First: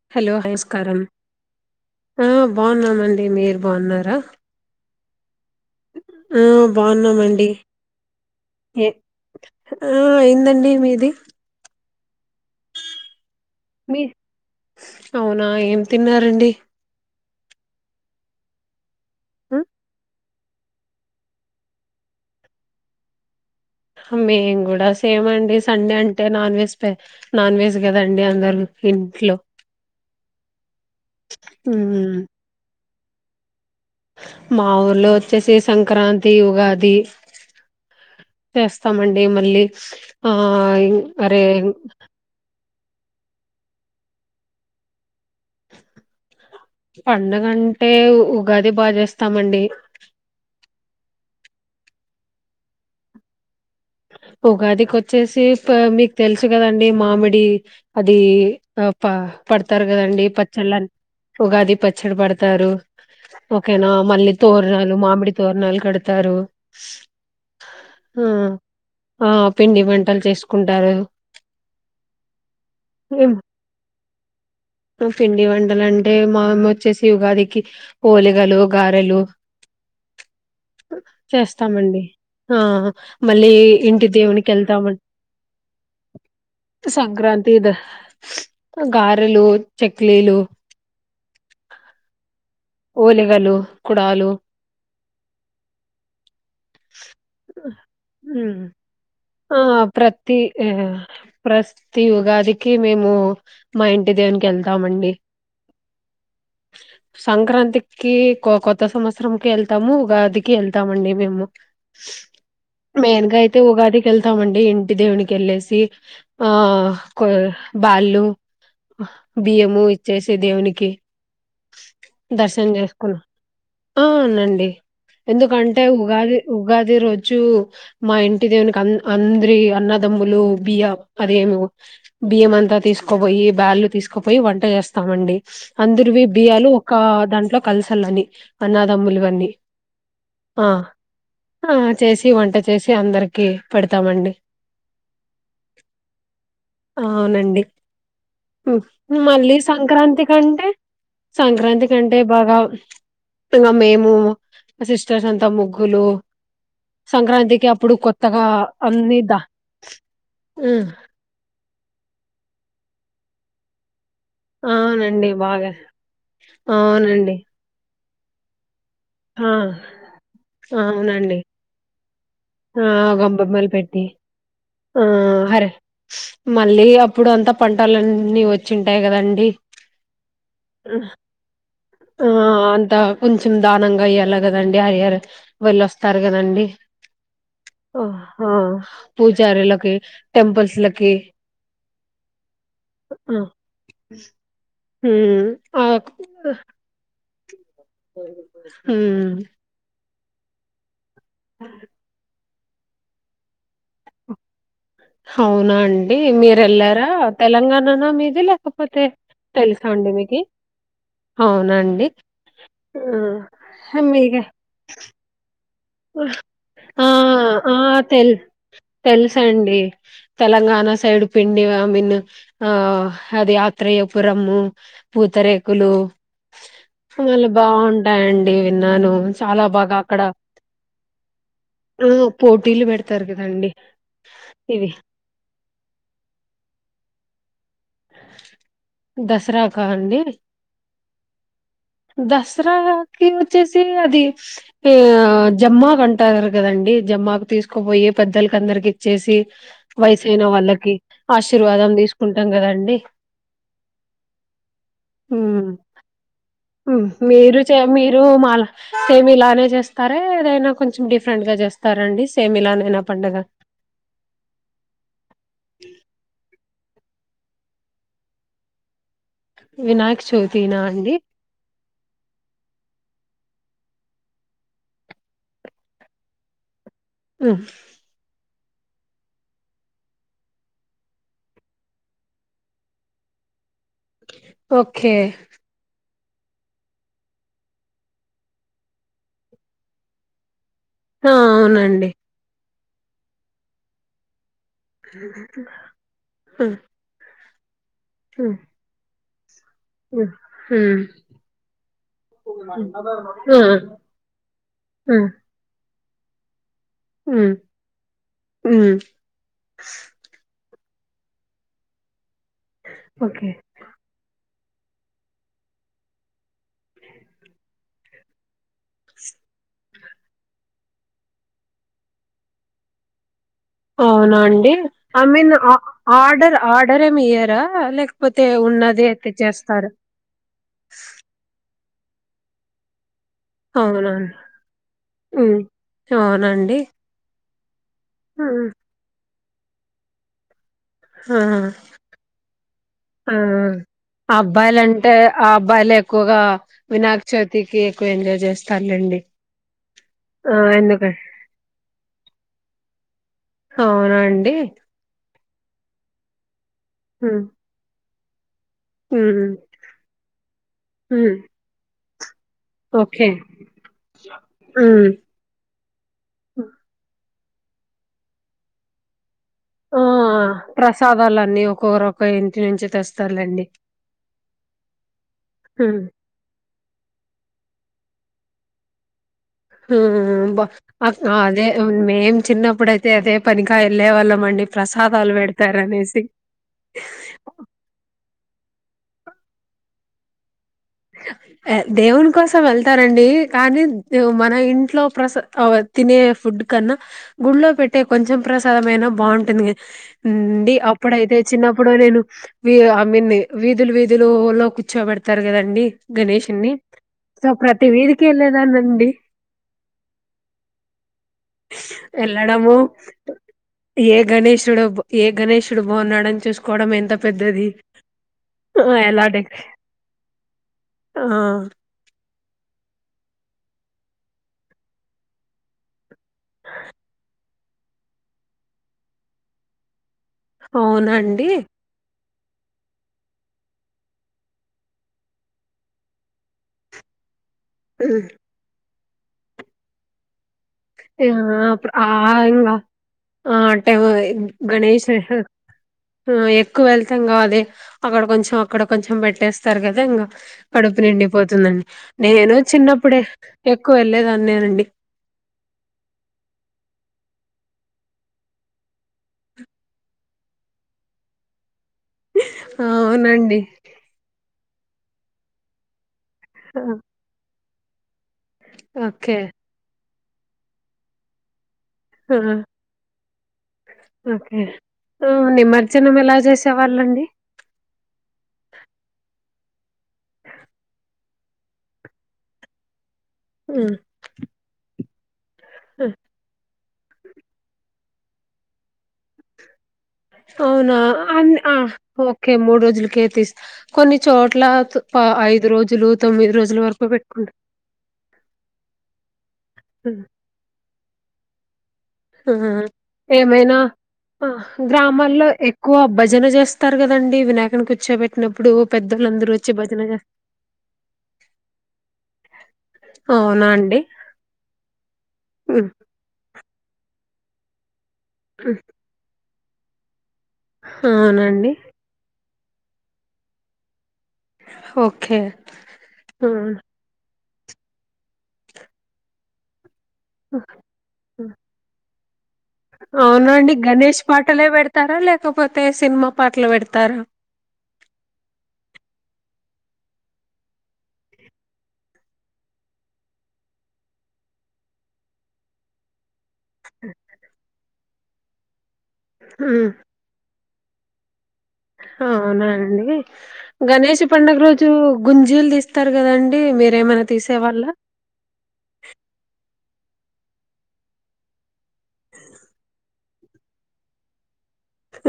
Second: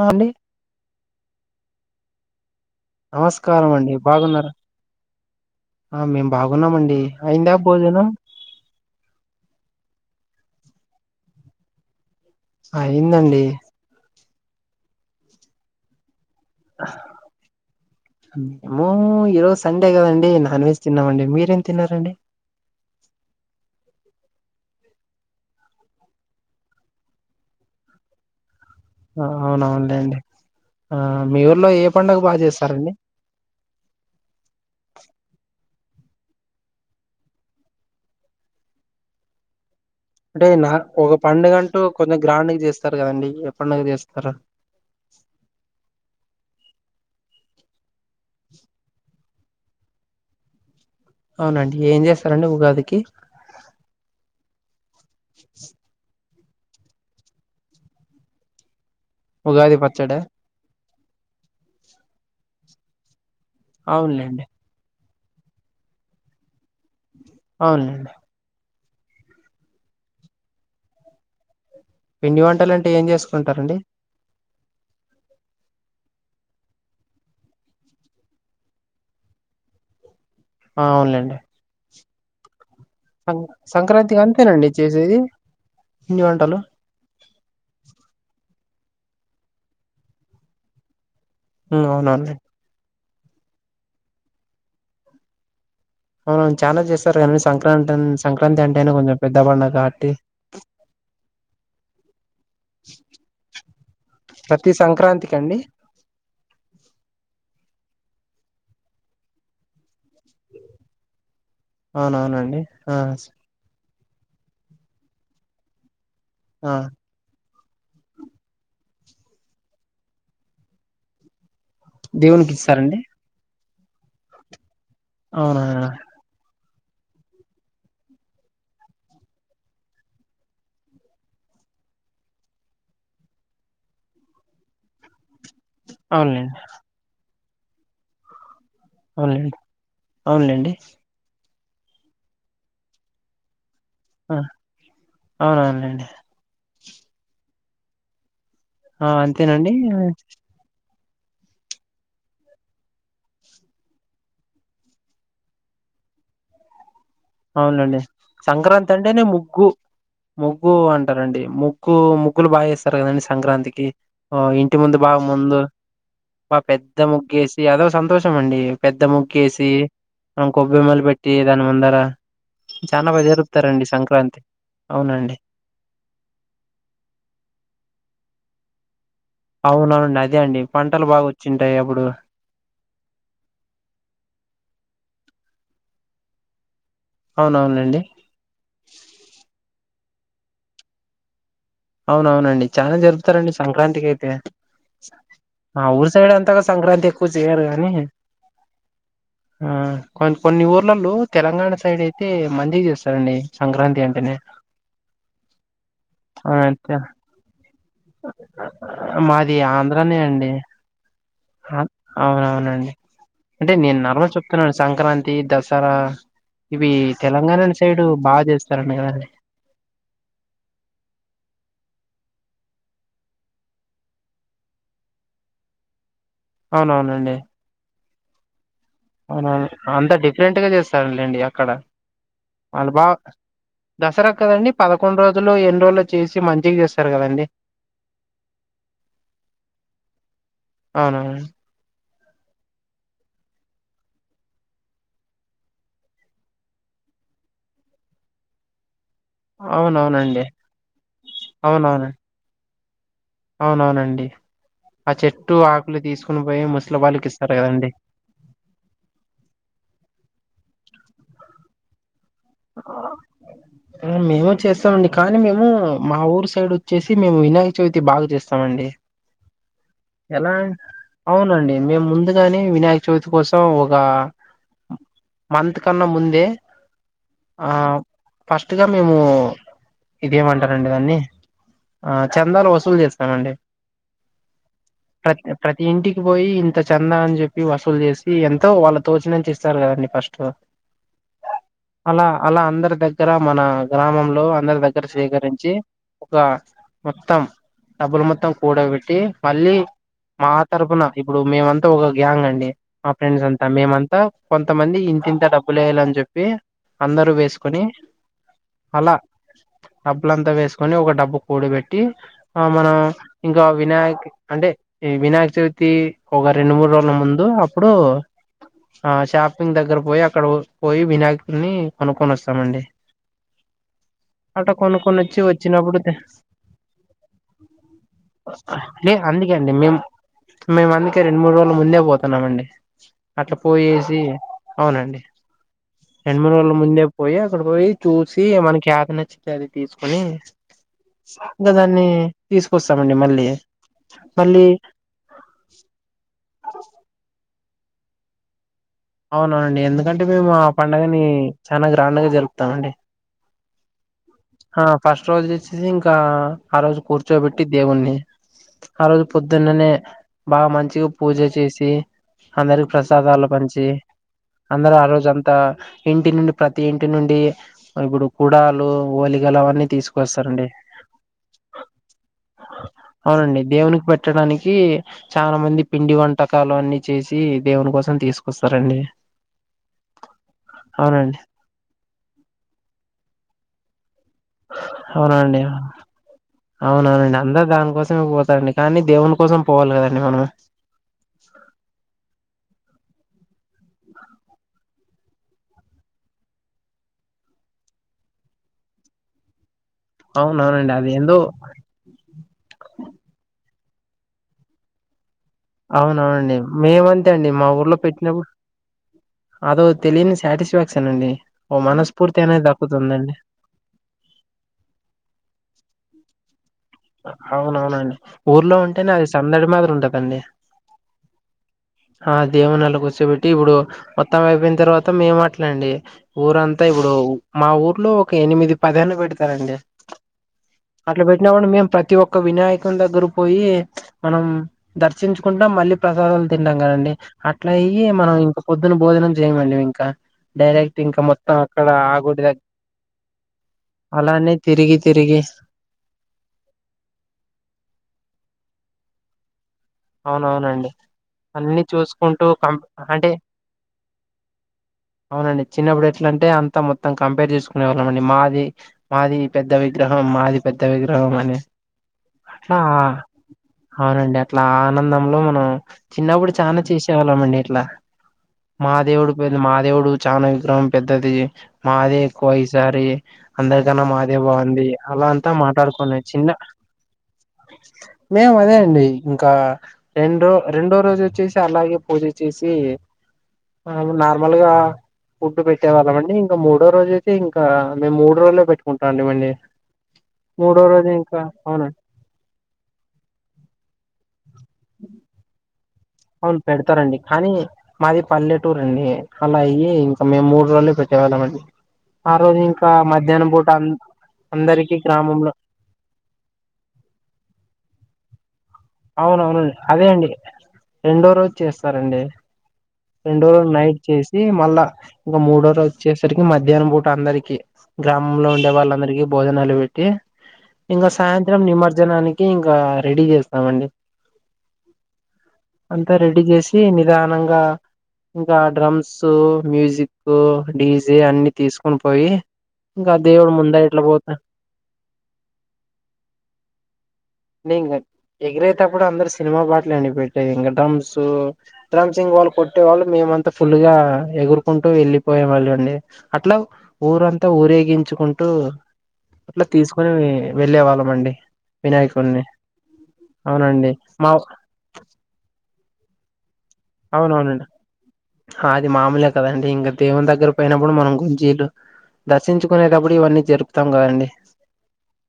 ఆ అండి హలో నమస్కారం ఆ బాగున్నామండి మీరు నమస్కారం అండి బాగున్నారా ఆ మేం బాగున్నామండి అయిందా భోజనం ఏ ఆ అయిందండి మీది అయ్యిందండి మీ అవునా ఏం తిన్నారండి ఏమో ఈరోజు సండే కదండి నాన్విజ్ తిన్నామండి మీరేం తిన్నారండి మేం కూడా సేమ్ అండి సండే అంటే నాన్ వెజ్ నాన్ వెజ్ కదండి అందరు ఆ ఇంట్లో అవునవునులే అండి ఆ మీ ఊర్లో ఏ మ్మ్ పండుగ బాగా చేస్తారండి మా ఊర్లో వచ్చేసి సంక్రాంతి ఉగాది చేస్తామండి మళ్ళీ ఆ అంటే నా ఇం- ఒక అరే పడుగంటూ కొంచెం గ్రాండ్కి చేస్త స్తారు కదండి ఏ పండుగ చేస్తారు పండగంటే ఉగాది బాగా చేస్తామండి అవునండి ఏం చేస్తారండి ఉగాదికి ఉగాదికొచ్చేసి మీకు తెలుసు కదండి మామిడి అది ప ఉగాది పడతారు పచ్చడా కదండి పచ్చళ్ళ ఉగాది పచ్చడి పడతారు ఓకేనా మళ్ళీ అవునులేండి తోరణాలు మామిడి తోరణాలు కడతారు అవునులేండి ఉ ఆ పిండి వంటలు చేసుకుంటారు పిండి వంటలంటే ఏం చేసుకుంటారండి పిండి వంటలు అంటే మా వచ్చేసి ఉగాదికి ఓలిగలు గారెలు [unintelligible] ఆ, అవునులేండి చేస్తామండి ఆ సం మళ్ళీ ఇంటి సంక్రాంతికి దేవునికి అంతేనండి వెళ్తాంమండి చేసేది పిండి వంటలు సంక్రాంతి ద గారెలు చెక్లీలు హ్మ్మ్ అవునా అండి ఓలిగలు కుడాలు అవున చాలా చేస్తారు కానీ సంక్రాంతి సంక్రాంతి హ్మ్. అంటే అయినా కొంచెం పెద్ద ఆ పండగ కాబట్టి ప్రతి ఆ ప్రతి ఉగాదికి మేము మా ఇంటి ద నికి ప్రతి వెళ్తాంమండి సంక్రాంతికి అండి సంక్రాంతికి కొత్త సంవత్సరంకి వెళ్తాము ఉగాదికి వెళ్తామండి మేము అవునవునండి ఆ మేం గా ఐతే ఉగాది కి వెళ్తామండి ఇంటి దేవునికి వెళ్ళసి ఆ కొ బ్యాళ్ళు బియ్యము ఇచ్చేసి దేవునికి దేవునికి దర్శనం ఇస్తారండి చేసుకున్నా అవునండి అవునా ఎందుకంటే ఉగాది ఉగాది రోజు మా ఇంటి దేవునికి అందరి అన్నదమ్ములు బియ్య అదిమి బియ్యం అంతా తీసుకోపోయి బ్యాళ్ళు తీసుకుపోయి వంట చేస్తామండి అందరివి అవునులేండి బియ్యాలు ఒక దాంట్లో కలసలని అనాదమ్ములువన్నీ అవునులేండి ఆ అవునులేండి ఆ చేసి వంట చేసి అందరికి పెడతామండి ఆ అవునవునండి అవునండి, ఆ ఉమ్ మళ్ళీ అంతేనండి సంక్రాంతి కంటే సంక్రాంతి కంటే బాగా ఇంగా మేము మ సిస్టర్స్ అంతా ముగ్గులు సంక్రాంతికి అప్పుడు అవునండి కొత్తగా సంక్రాంతి అన్ని అంటేనే దా ముగ్గు, ముగ్గు అంటరండి ముగ్ గ్గు ముగ్గులు బాగ ఏస్తరు కదండి సంక్రాంతికి ఆ ఇంటి ముందు బాగ అవునండి ముందు బాగా బా పెద్ద అవునండి ముగ్గేసి అదో సంతోషం అండి పెద్ద ఆ ముగ్గేసి ఆ కొబ్బెమ్మలు పెట్టి అవునండి దానిముందర ఆ గొబ్బెమ్మలు పెట్టి ఆ అవునండి హరే మళ్ళీ అప్పుడు అంతా పంటలన్నీ వచ్చింటాయి కదండి అవునా అండి అదే అండి పంటలు బాగా వచ్చింటాయి అప్ ఆ అంత కొంచెం దానంగా ఇయ్యాల గదండి హయర్ వాల్లోస్తారు గదండి, అవునవునండి ఆ హా పూజారులకి టెంపుల్స్ లకి అవునవునండి చాలా జరుపుతరండి సంక్రాంతికయితే, ఆ ఊరు సైడ్ అంతగ సంక్రాంతెక్కువ జేయర్ గదన్ హ్మ్ కొ కొన్ని ఊర్లల్లో తెలంగాణ సైడ్ అయితే మంచిగ చేస్తారండి సంక్రాంతి అంటెనే అవునా అండి మీరెళ్లారా తెలంగాన్ ననా మీది లేకపోతే తెలుసా అండి మీకు అ అవునవునండి అంటే ఆ నేన్ నర్మల్ మీకే చెప్తున్నా సంక్రాంతి దస్ తరా ఆ ఆ తెల్ చేస్తారండి కదండి తెలుసండి, తెలంగాణ సైడ్ పిండి ఇగ మిన్ ఆ అది అత్రయపురము పూతరేకులు అవునవునండి ళ్ళు బాగుంటాయండి విన్నాను చాలా బాగా అక్కడ కే చేస్తారులేండి అక్కడ ఆ పోటీలు వాళ్ళు బా పెడతారు కదండి దసరా క్కదండి ఇవి పదకొండు రోజులో ఎన్ రోజులో చేసి మంచిగ చేస్తారు కదండి దసరా కాదండి అవునవును దసరాకి ఒచ్చేసి అది ఆ జమ్మాకంటారు గదండి జమ్మాకు తీసుకోబోయి పెద్దలకందరికి చ్చేసి వయసైన అవునవునండి వాళ్ళకి ఆశీర్వాదం అవునవును తీసుకుంటాం గదండి అవునవునండి, ఆ చెట్టు ఆకులు తీసుకున్ ఉమ్ మీరు చే మీరు మాల సేమ్ ఇలానే జేస్తారా ఎన్ ఏదైనా కొంచెం డిఫరెంట్ గ జేస్తార అండి ఎ మేము చేస్తామండి కానీ మేమూ మా ఊరు సైడ్ చ్చేసి మేము ఇనాయక చవితి బాగా చేస్తామండి వినాయక ఎలా చవితినా అండి అవునండి మేము ముందుగానే వినాయక చవ్త్ దు కోసం ఒకా మంత్ కన్నా ముందే హ్మ్ ఆ ఫస్ట్ గ మేము ఇదేమంటరండి దాన్ని ఆ చందాలు వసూలు జేస్తామండి ఓకే ప్రత్ ప్రతి ఇంటికి కి పోయి ఇంత చందా అన్ జెప్పి వసూలు జేసి ఎంతో వాళ్ళ తోచినంత ఇస్తారు గదండి ఫస్ట్ ఆ అవునండి అలా అలా అందరి దగ్గర మన గ్రామంలో అక్ అందరి దగ్గర సేకరించి ఒక హ్మ్ మొత్తం డబ్బులు మొత్తం హ్మ్ కూడ బెట్టి మల్లి మా హ్మ్ తరపున హ్మ్ ఇప్పుడు మేమంతా ఒక గ్యాంగ్ అండి, మా ఆ ఫ్రెండ్స్ ఆ అంతా మేమంతా కొంతమంది ఇన్ హ్మ్ ఇంతింత డబ్బులేయలన్ చెప్పి అందరూ వేసుకొని హ్మ్ అలా డబ్బులంతా వేసుక్ కొని ఒక డబ్బు కూడ బెట్టి ఆ మనం ఓకే ఇంకా వినాయక్ అంటే ఈ వినాయక చవితి ఒక రెండు మూడు రోజుల ముందు అప్పుడు ఆ షాపింగ్ దగ్గర పోయి అక్కడ పోయి వినాయకుని కొనుక్కొని వస్తామండి ఆ అవునా అట్ట అండి కొనుక్కొని ఐ వచ్చి మీన్ వచ్చినప్పుడు ఆర్డర్ ఆర్డర్ ఏమి ఇయ్యరా లేకపోతే ఉన్నదే లే అందుకే అండి తెచ్చేస్తారా మేము మేము అందుకే రెండు మూడు రోజుల ముందే పోతున్నామండి అట్లా అవునా పోయేసి అండి. అవునండి హ్మ్ రెండు మూడు రోజుల అవునండి ముందే పోయి అక్కడ పోయి చూసి హ్మ్ మనకి యాది నచ్చితే అది తీసుకొని ఆ గ దాన్ని తీసుకొస్తామండి మళ్ళీ మళ్ళీ అబ్బాయిలు అంటే అబ్బాయిలు ఎక్కువగా వినాయక చవితికి ఎక్కువ ఎంజాయ్ చేస్ అవునవునండి ఎందుకంటే మేము ఆ ఎందుక పండుగని చానా గ్రాండ్గా జరుపుతామండి అవునా అండి ఆ ఫస్ట్ రోజు వచ్చేసి ఇంకా ఆ రోజు ఉమ్ కూర్చోబెట్టి దేవుణ్ణి ఆ రోజు ఉమ్ పొద్దున్ననే బాగా మంచిగా ఉమ్ పూజ చేసి అందరికి ఓకే ప్రసాదాలు పంచి అందరు ఆ ఉమ్ రోజంతా ఇంటి నుండి ప్రతి ఇంటి నుండి ఇప్పుడు కుడాలు ఓలి ల అవన్నీ ఆ తీసుకొస్తారండి ప్రసాదాలన్నీ ఒక్కొక్కరు ఒక్క ఇంటి నుంచి అవునండి తెస్తారులేండి దేవునికి పెట్టడా నికి చాలా మంది ఉమ్ పిండి వంటకాలు అన్ని చేసి దేవుని కోసం తీసుకొస్తారండి ఉమ్ బా అవునండి అదే మేం చిన్నప్పుడుయితే అదే పనికాయ వెళ్ళే వాళ్ళం అండి ప్రసాదాలు అవునా అండి పెడతారనేసి అవునవును అండి అందరు దానికోసమే పో తారండి కానీ దేవుని కోసం పోవాలి కదండి మనం అ దేవున్ కోస సం వెళ్తారండి కానీ మన ఇంట్లో ప్రస తినే ఫుడ్ కన్నా గు గుల్లో పెట్టే కొంచెం ప్రసాదమయినా బావుంటుందిగా డి అవునవునండి అది ఎందో అప్పుడైతే చిన్నప్పుడు నేను ఐ మీన్ వీధులు వీధులు లో కూర్చోబెడతారు కదండి అవునవునండి గణేషుని మేమంతే సో అండి మా ప్రతి ఊర్లో వీధికి పెట్టినప్పుడు ఎల్లేదానండి అదో తెలియని సాటిస్ఫాక్షన్ అండి ఓ మనస్ఫూర్తి అనేది వెళ్ళడము దక్కుతుందండి ఏ గణేషుడు ఏ గణేషుడు బాగున్నాడని చూసు కోడం ఎంత పెద్దది అవునవునండి ఊర్లో ఉంటేనే ఎలా అది డెక సందడి మాదిరి ఉంటదండి ఆ ఆ దేవుని అల కూర్చోబెట్టి ఇప్పుడు మొత్తం అయిపోయిన తర్వాత మేము అట్లే అండి ఊరంతా ఇప్పుడు మా ఊర్లో ఒక ఎనిమిది పదాన్న పెడతారండి అవునా అట్లా అండి పెట్టినప్పుడు మేము ప్రతి ఒక్క వినాయకుని దగ్గర పోయి మనం దర్శించుకుంటాం మళ్ళీ ప్రసాదాలు తింటాం కదండి అట్లా అయి హ్మ్. మనం ఇంకా పొద్దున భోజనం చేయమండి ఇంకా డైరెక్ట్ ఇంకా మొత్తం ఆ అక్కడ అప్పుడు ఆ గుడి దగ్గ ఇంగా ఆ అంటే అలానే తిరిగి తిరిగి ఉ ఎక్కువ వెళ్తాం కదా అక్కడ కొంచం అక్కడ కొంచం పెట్టేస్ స్తారు కదా ఇంకా అవునవునండి కడుపు అన్ని నిండిపోతుందండి చూసుకుంటూ నేను కం చిన్నప్పుడే అంటే ఎక్కువ వెళ్ళేదాన్ని అండి అవునండి చిన్నప్పుడు ఎట్లా అంటే అంతా మొత్తం కంపేర్ చేసుకునే వాళ్ళం అండి మాది మాది పెద్ద విగ్రహం మాది పె పెద్ద విగ్రహం అని అట్లా అవునండి అవునండి అట్లా ఆనందంలో మనం చిన్నప్పుడు ఆ! చానా చేసేవాళ్ళం అండి ఇట్లా మాదేవుడు ఓకే పె మాదేవుడు చానా విగ్రహం పెద్దది మాదే ఆ! ఎక్కువ ఈసారి అందరికన్నా మాదే ఓకే బాగుంది అలా అంతా మాట్లాడుకునేది చిన్న లండి మేము అదే అండి ఇంకా రెండో రెండో రోజు వచ్చేసి అలాగే పూజ చేసి హ్మ్. నార్మల్ గా ఫుడ్డు పెట్టేవాళ్ళ హ్మ్. అండి ఇంకా మూడు మడో రోజు అయితే ఇంకా మేము మూడు రోజుల్లో పెట్టుకుంటాటిమి అండి అవునా అ ఓకే మూడు రోజులక తీస్తా కొన్ని చోట్ల ఐదు రోజు అవును పెడతారండి కానీ మాది పల్లెటూరు అండి అలా అయ్యి హ్మ్. ఇంకా మేము మూడు రోజులే పె వాలమండి ఆ రోజు ఇంకా మధ్యాహ్నం పూట ఏమైనా అ ఆ గ్రామాల్లో ఎక్కువ భజన చేస్తారు కదండి వినాయకని కూర్చోబెట్టినప్పుడు పెద్దోళ్ళందరూ వచ్చి అవునవునండి భజన అదే చేస్త అండి రెండో రోజు చేస్తారండి రెండో అవునా రోజులు అండి నైట్ చేసి మళ్ళా ఇంకా మూడుోజు హ్మ్. వచ్చేసరికి మ మధ్యానం పూట అందరికీ గ్రామంలో ఉండే హ్మ్. వాళ్ళందరికీ భోజనాలు పెట్టి ఇంకా సాయంత్రం అవునండి నిమర్జనానికి ఇంకా రెడీ చేస్తామండి ఓకే అంతా రెడీ హ్మ్. చేసి నిదానం గా ఇంకా ఇంకా డ్రమ్స్ మ్యూజిక్ కు డీజే అన్ని తీసుకోని పోయి ఇంకా దేవుడు అవునండి ముందర ఇట్లా గణేష్ పోతా పాటలే పెడతారా లేకపోతే సినిమా పాటలు పెడతారా తే ఇంగ ఎగిరేటప్పుడు అందరు సినిమా పాటలే అండి పెట్టేది ఇంకా డ్రమ్స్ డ్రమ్స్ ఇంగ వాళ్ళు కొట్టే వాళ్ళు మేమంతా ఫుల్ గా ఎగురుకుంటూ వెళ్ళిపోయేవాళ్ళు అండి అట్లా ఊరంతా ఊరేగించు కుంటూ అట్లా తీసుకోని వెళ్ళే వాళ్ళం అండి వినాయకుని అవునా అండి గణేష్ పండుగ రోజు గుంజీలు తీస్తారు కద ఆన్ అవునవునండి అది మామూలే కదండి ఇంగ దేవుని దగ్గర పోయినప్పుడు మనం గుంజీలు దర్శించుకునేటప్పుడు ఇవన్నీ జరుపుతాం కదండి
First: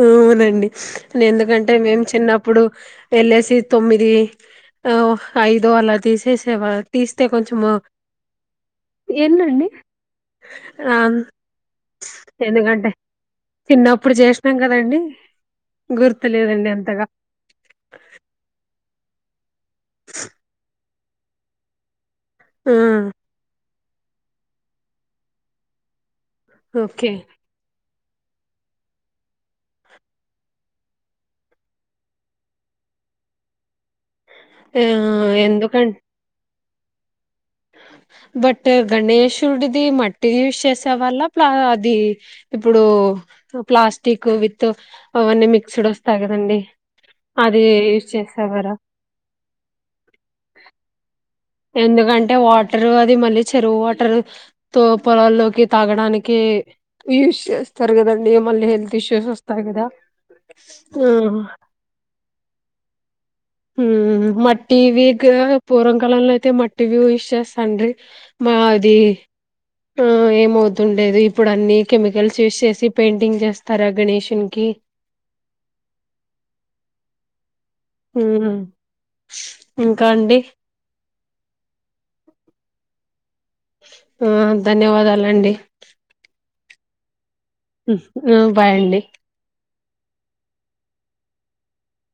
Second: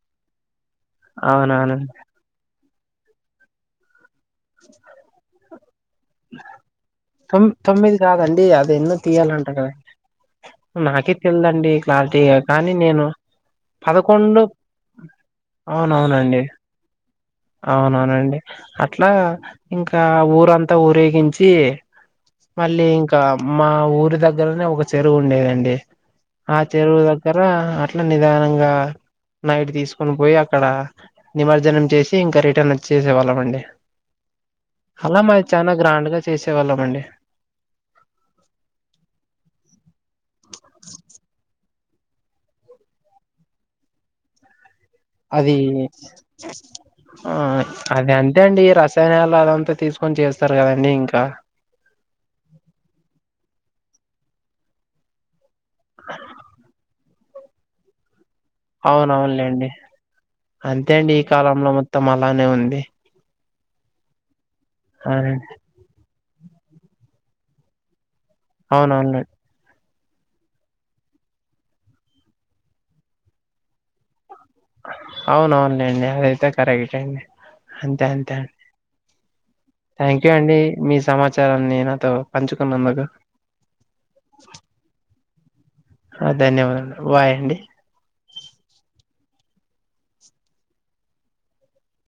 అవునండి ఎందుకంటే అవునవునండి మేము చిన్నప్పుడు వెళ్ళేసి తొమ్మిది ఓ ఐదు అలా తీసేసేవా తీస్తే తో కొంచెము తొమ్మిది కాదండి అవి ఎన్నో తీయాలంట ఏందండి కదండీ ఆ నాకే తెలిదండి క్లారిటీ కానీ ఎందుకంటే నేను చిన్నప్పుడు పదకొండు చేసినాం కదండి అవునవునండి గుర్తులేదండి అంతగా అవునవునండి అట్లా ఇంకా ఊరంతా ఊరేగించి ఆ మళ్ళీ ఇంకా మ్ మా ఊరి దగ్గరనే ఒక చెరువు ఉండేదండి ఆ చెరువు ఓకే దగ్గర అట్ల నిదానంగా నైట్ తీసుకొని పోయి అక్కడ నిమర్జనం చేసి ఇంకా రిటర్న్ వచ్చేసేవాళ్ళం అండి ఆ అలా మాది ఎందు చాలా గ్రాండ్ గా చేసేవాళ్ళం అండి బట్ గణేశుడిది మట్టిది యూస్ చేసే వాళ్ళ ప్లా ది ఇప్పుడు ప్లాస్టిక్ విత్ అవన్నీ అది మిక్స్డ్ వస్తాయి కదండి ఆ యూజ్ అది అంతే అండి చేసేవారా రసాయనాలు అదంతా తీసుకొని చేస్తారు కదండి ఇంకా ఎందుకంటే వాటర్ అది మళ్ళీ చెరువు వాటర్ తో పొలాల్లోకి తాగడానికి యూస్ చేస్తారు కదా ని మళ్ళీ హల్త్ ఇష్యూస్ వస్తాయి అవునవునులేండి కదా అంతే ఉ అండి ఈ కాలంలో మొత్తం అలానే ఉంది హు మట్టి విగ్ అవునండి పూర్వం కాలంలో అయితే మట్టి వి యూస్ చేస్తాండ్రి అవున అండి ఉ ఏమవుతుండేది ఇప్పుడు అన్ని కెమికల్స్ యూస్ చేసి పెయింటింగ్ చేస్తారా గణేషున్ కి అవును అవునులేండి అదైతే కరెక్ట్ యే అంతే అంతే అండి మ్మ్ థ్యాంక్ యూ అండి మీ సమాచారాన్ని నాతో పంచుకున్నందుకు ఉ ధన్యవాదాలండి ఆ ధన్యవాదాలు బై అండి హు బాయండి